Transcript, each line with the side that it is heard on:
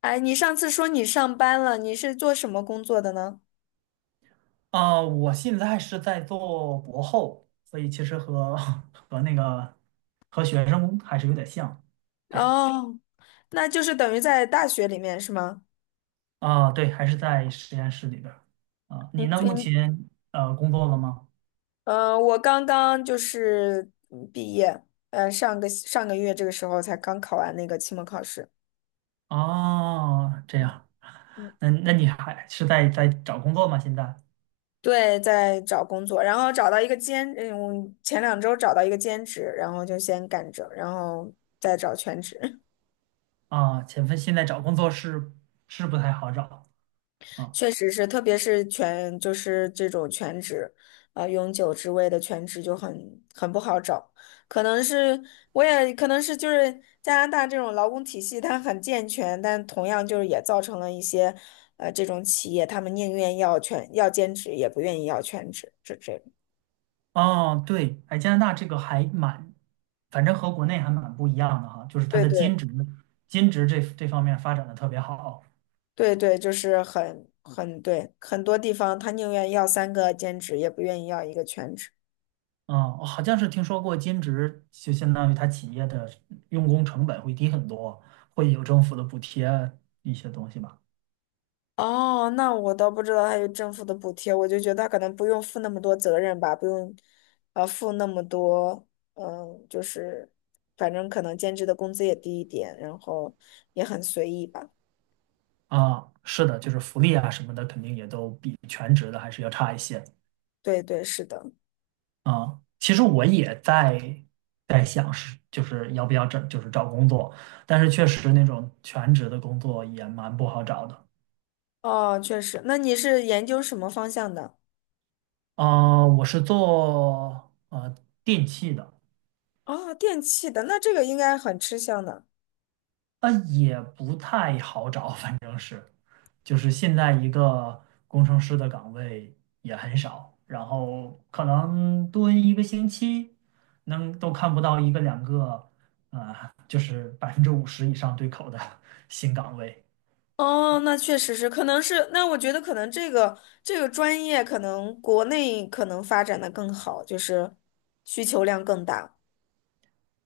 left: 哎，你上次说你上班了，你是做什么工作的呢？
right: 啊、我现在是在做博后，所以其实和 和那个和学生还是有点像，这样。
left: 哦，那就是等于在大学里面是吗？
right: 啊、对，还是在实验室里边儿。啊、
left: 你
right: 你呢？目
left: 你
right: 前工作了吗？
left: 我刚刚就是毕业，上个月这个时候才刚考完那个期末考试。
right: 哦，这样，那你还是在找工作吗？现在。
left: 对，在找工作，然后找到一个兼，前两周找到一个兼职，然后就先干着，然后再找全职。
right: 啊，现在找工作是不太好找啊。
left: 确实是，特别是全就是这种全职，啊、永久职位的全职就很不好找。可能是我也可能是就是加拿大这种劳工体系它很健全，但同样就是也造成了一些，这种企业他们宁愿要全要兼职，也不愿意要全职，这种
right: 哦，对，哎，加拿大这个还蛮，反正和国内还蛮不一样的哈，就是它
left: 对
right: 的兼
left: 对
right: 职，兼职这方面发展的特别好。
left: 对对，就是很对，很多地方他宁愿要三个兼职，也不愿意要一个全职。
right: 啊，我好像是听说过兼职，就相当于它企业的用工成本会低很多，会有政府的补贴一些东西吧。
left: 哦，那我倒不知道还有政府的补贴，我就觉得他可能不用负那么多责任吧，不用，负那么多，就是，反正可能兼职的工资也低一点，然后也很随意吧。
right: 啊，是的，就是福利啊什么的，肯定也都比全职的还是要差一些。
left: 对对，是的。
right: 啊，其实我也在想是就是要不要找就是找工作，但是确实那种全职的工作也蛮不好找的。
left: 哦，确实。那你是研究什么方向的？
right: 啊，我是做电器的，
left: 哦，电器的，那这个应该很吃香的。
right: 也不太好找，反正就是现在一个工程师的岗位也很少，然后可能蹲一个星期能都看不到一个两个，啊、就是50%以上对口的 新岗位。
left: 哦，那确实是，可能是，那我觉得可能这个专业可能国内可能发展的更好，就是需求量更大。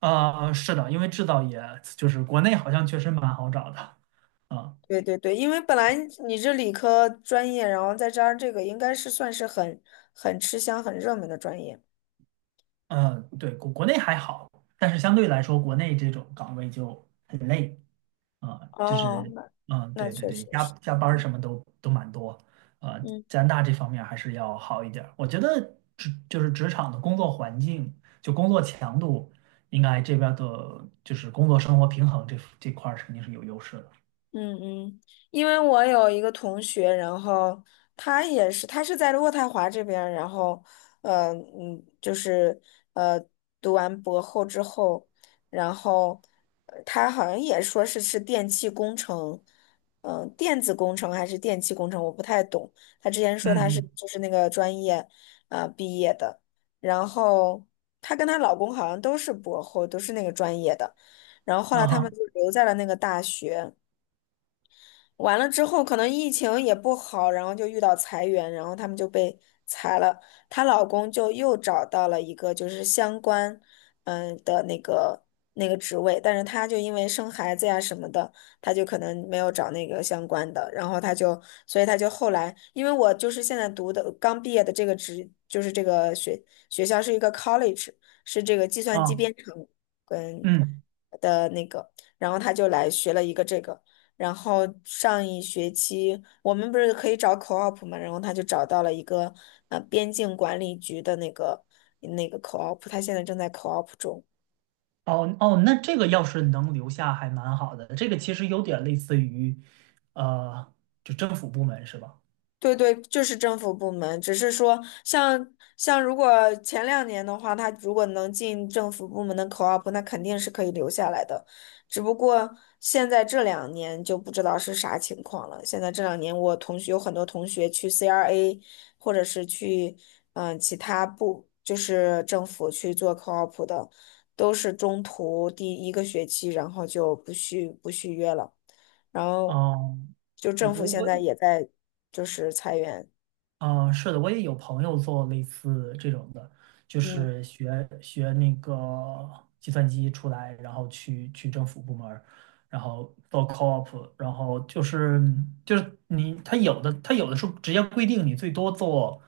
right: 啊，是的，因为制造业就是国内好像确实蛮好找的，嗯。
left: 对对对，因为本来你这理科专业，然后再加上这个，应该是算是很吃香、很热门的专业。
right: 嗯，对，国内还好，但是相对来说，国内这种岗位就很累，啊，就
left: 哦，
right: 是，
left: 那
right: 嗯，
left: 那
right: 对对
left: 确实
right: 对，加
left: 是，
right: 加班儿什么都蛮多，啊，
left: 嗯。
right: 加拿大这方面还是要好一点儿我觉得就是职场的工作环境，就工作强度，应该这边儿的就是工作生活平衡这这块儿肯定是有优势的，
left: 嗯嗯，因为我有一个同学，然后他也是，他是在渥太华这边儿然后，就是呃，读完博后之后，然后他好像也说是电气工程，嗯、电子工程还是电气工程，我不太懂。他之前说他是
right: 嗯
left: 就是那个专业，毕业的，然后她跟她老公好像都是博后，都是那个专业的，然后后
right: 嗯，
left: 来
right: 啊
left: 他们
right: 哈，
left: 就留在了那个大学。完了之后，可能疫情也不好，然后就遇到裁员，然后他们就被裁了。她老公就又找到了一个就是相关，那个那个职位，但是她就因为生孩子呀什么的，她就可能没有找那个相关的，然后她就，所以她就后来，因为我就是现在读的刚毕业的这个职，就是这个学校是一个 college,是这个计算机
right: 啊，
left: 编程跟
right: 嗯。
left: 的那个，然后他就来学了一个这个，然后上一学期我们不是可以找 co-op 嘛，然后他就找到了一个边境管理局的那个那个 co-op,他现在正在 co-op 中。
right: 哦哦，那这个要是能留下还蛮好的，这个其实有点类似于，呃，就政府部门是吧？
left: 对对，就是政府部门，只是说像如果前两年的话，他如果能进政府部门的 co-op,那肯定是可以留下来的。只不过现在这两年就不知道是啥情况了。现在这两年，我同学有很多同学去 CRA,或者是去其他部，就是政府去做 co-op 的，都是中途第一个学期，然后就不续约了。然后
right: 哦，
left: 就
right: 我
left: 政府
right: 我
left: 现在
right: 我，
left: 也在就是裁员，
right: 啊、是的，我也有朋友做类似这种的，就
left: 嗯，
right: 是学那个计算机出来，然后去政府部门儿然后做 co-op，然后就是你他有的他有的时候直接规定你最多做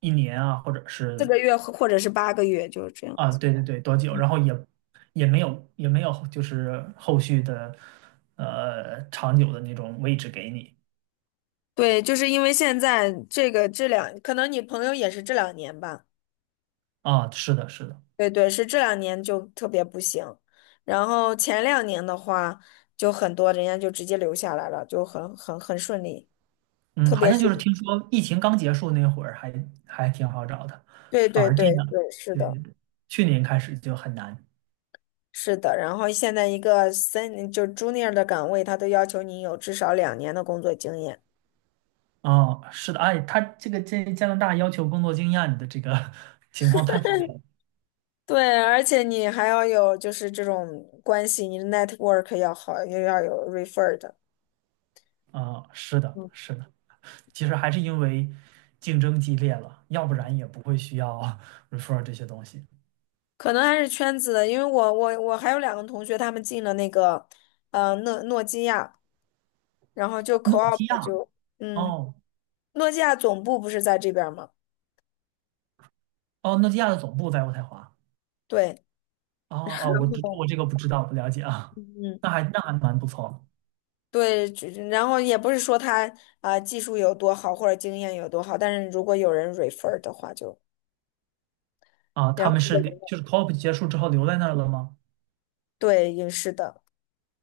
right: 一年啊，或者
left: 四
right: 是
left: 个月或者是八个月，就是这样。
right: 啊，对对对，多久？然后也没有就是后续的长久的那种位置给你。
left: 对，就是因为现在这个这两，可能你朋友也是这两年吧。
right: 啊，是的，是的，
left: 对对，是这两年就特别不行，然后前两年的话，就很多人家就直接留下来了，就很顺利，
right: 嗯，
left: 特
right: 好
left: 别
right: 像
left: 是
right: 就是听说疫情刚结束那会儿还挺好找的，
left: 对
right: 反
left: 对
right: 而这
left: 对
right: 样，
left: 对，是
right: 对
left: 的，
right: 对对，去年开始就很难。
left: 是的。然后现在一个三就 junior 的岗位，他都要求你有至少两年的工作经验。
right: 啊，是的，哎，他这加拿大要求工作经验的这个 情况太普遍了。
left: 对，而且你还要有就是这种关系，你的 network 要好，又要有 refer 的，
right: 啊，是的，是的，其实还是因为竞争激烈了，要不然也不会需要 refer 这些东西。
left: 可能还是圈子的，因为我还有两个同学，他们进了那个诺基亚，然后就
right: 诺
left: co-op
right: 基亚，
left: 就嗯，
right: 哦
left: 诺基亚总部不是在这边儿吗？
right: 哦，诺基亚的总部在渥太华。
left: 对，
right: 哦哦，我这个不知道，不了解啊。
left: 嗯，
right: 那还蛮不错
left: 对，就然后也不是说他啊、技术有多好或者经验有多好，但是如果有人 refer 的话就，
right: 的啊。
left: 然
right: 他
left: 后
right: 们是就是 COP 结束之后留在那儿了吗？
left: 对，也是的。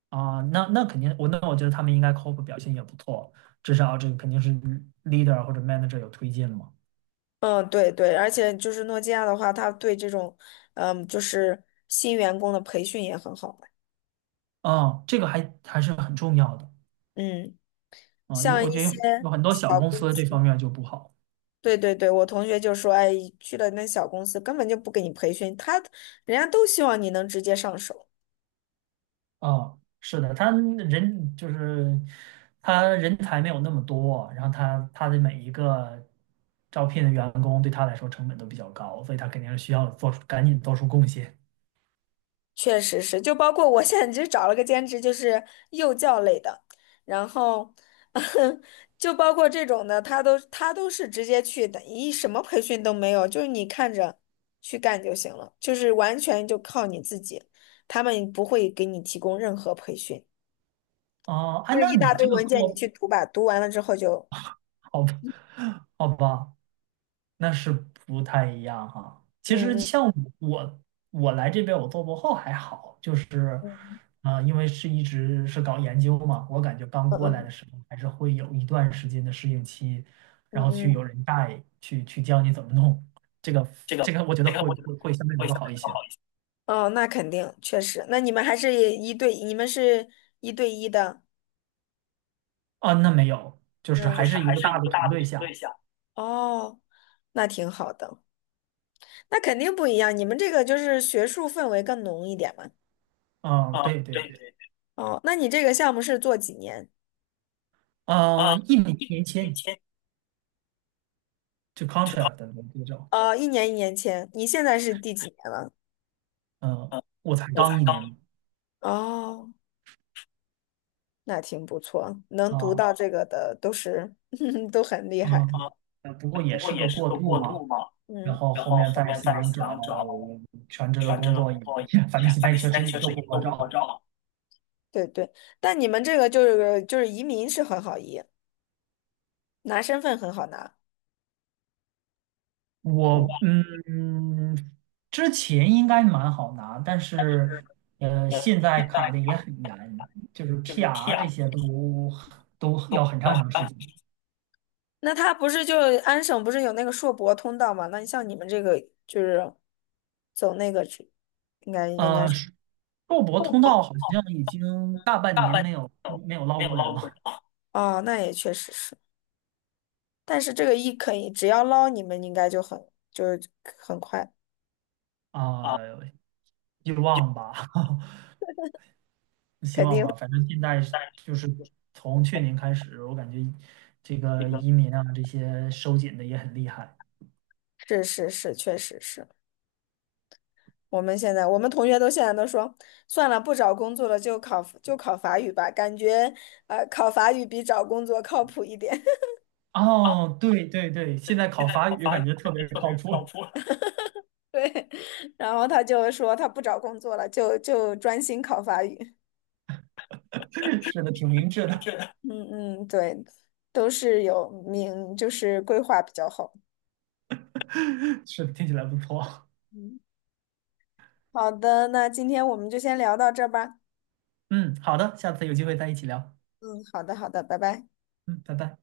right: 啊，那肯定，我觉得他们应该 COP 表现也不错，至少这个肯定是 leader 或者 manager 有推进嘛。
left: 嗯，对对，而且就是诺基亚的话，它对这种，嗯，就是新员工的培训也很好嘛
right: 啊，这个还是很重要的
left: 嗯，
right: 啊。
left: 像
right: 我
left: 一
right: 觉得
left: 些
right: 有很多小
left: 小
right: 公
left: 公
right: 司这
left: 司，
right: 方面就不好。
left: 对对对，我同学就说，哎，去了那小公司根本就不给你培训，他人家都希望你能直接上手。
right: 哦，是的，他人才没有那么多，然后他的每一个招聘的员工对他来说成本都比较高，所以他肯定是需要做出赶紧做出贡献。
left: 确实是，就包括我现在就找了个兼职，就是幼教类的，然后 就包括这种的，他都是直接去的，一什么培训都没有，就是你看着去干就行了，就是完全就靠你自己，他们不会给你提供任何培训，
right: 哦，哎，
left: 就是
right: 那
left: 一大
right: 你
left: 堆
right: 这个
left: 文件你
right: 过
left: 去读吧，读完了之后就
right: 好吧，好吧，那是不太一样哈。其
left: 嗯
right: 实
left: 嗯
right: 像我，我来这边我做博后还好，就是，
left: 嗯
right: 啊，因为是一直是搞研究嘛，我感觉刚
left: 嗯嗯
right: 过来
left: 嗯。
right: 的时候还是会有一段时间的适应期，
left: 嗯
right: 然后去有
left: 嗯
right: 人带，去教你怎么弄，这个
left: 这个
right: 这个我觉得会
left: 我觉得
right: 会会相对来
left: 会相
right: 说
left: 对
right: 好一
left: 来说
right: 些。
left: 好一些。哦，那肯定，确实。那你们还是一对，你们是一对一的，
right: 啊，那没有，就
left: 就
right: 是
left: 嗯，就
right: 还
left: 是
right: 是一
left: 还
right: 个
left: 是
right: 大
left: 一
right: 的
left: 个大
right: 团
left: 的
right: 队
left: 团
right: 下，
left: 队下。哦，那挺好的，那肯定不一样。你们这个就是学术氛围更浓一点嘛。
right: 嗯，
left: 啊、
right: 对
left: 对
right: 对
left: 对
right: 对，
left: 对，哦，那你这个项目是做几年？啊、
right: 一年一
left: 一年
right: 年
left: 一
right: 签
left: 签
right: 就
left: 就好
right: contract 的那种，
left: 哦，一年一年签，你现在是第几年了？
right: 嗯，
left: 嗯、
right: 我才
left: 我才
right: 刚一
left: 刚
right: 年嘛。
left: 哦，那挺不错，能读啊到
right: 啊，
left: 啊这个的都是 都很厉害。
right: 嗯，不过
left: 不
right: 也
left: 过
right: 是个
left: 也是
right: 过
left: 个
right: 渡
left: 过
right: 嘛。
left: 渡嘛。
right: 然
left: 嗯
right: 后
left: 然
right: 后
left: 后
right: 面
left: 后
right: 再
left: 面再
right: 想
left: 想
right: 找
left: 找
right: 全职的
left: 全职
right: 工
left: 的
right: 作也，
left: 工作，
right: 反正现
left: 反
right: 在
left: 正现
right: 确
left: 在
right: 实
left: 确
right: 也都
left: 实
right: 不
left: 也
right: 好
left: 都不好
right: 找。
left: 找。对对，但你们这个就是移民是很好移，拿身份很好拿。
right: 我
left: 我
right: 之前应该蛮好拿，但是现在
left: 现
right: 卡
left: 在
right: 的也很严，就是
left: 就是
right: PR
left: PR
right: 这些都
left: 都
right: 要很长
left: 都
right: 很
left: 还
right: 长时
left: 办，
right: 间。
left: 那他不是就安省不是有那个硕博通道吗？那你像你们这个就是走那个去，应该是
right: 硕博
left: 不
right: 通道好像已经大半
left: 大
right: 年
left: 半年
right: 没有
left: 都
right: 没有
left: 没
right: 捞
left: 有
right: 过人
left: 捞过
right: 了。
left: 人啊。哦，那也确实是。但是这个一可以，只要捞你们应该就很就是很快，
right: 啊，
left: 啊，
right: 希
left: 就
right: 望吧。希
left: 肯
right: 望
left: 定
right: 吧，反正现在是
left: 但是
right: 就是
left: 就是
right: 从去
left: 哦
right: 年开始，我感觉这
left: 这
right: 个
left: 个
right: 移民啊这些收紧的也很厉害。
left: 是是是，确实是。我们现在我们同学都现在都说，算了，不找工作了，就考法语吧，感觉考法语比找工作靠谱一点。啊，
right: 哦，对对对，现
left: 对，
right: 在
left: 现
right: 考
left: 在
right: 法
left: 考
right: 语
left: 法语
right: 感觉特
left: 感觉
right: 别
left: 特
right: 靠
left: 别靠
right: 谱，
left: 谱。对，然后他就说他不找工作了，就专心考法语。
right: 是的，挺明智的，
left: 是的嗯嗯，对，都是有名，就是规划比较好。
right: 是的，听起来不错。
left: 嗯好的，那今天我们就先聊到这儿吧。
right: 嗯，好的，下次有机会再一起聊。
left: 嗯，好的，好的，拜拜。
right: 嗯，拜拜。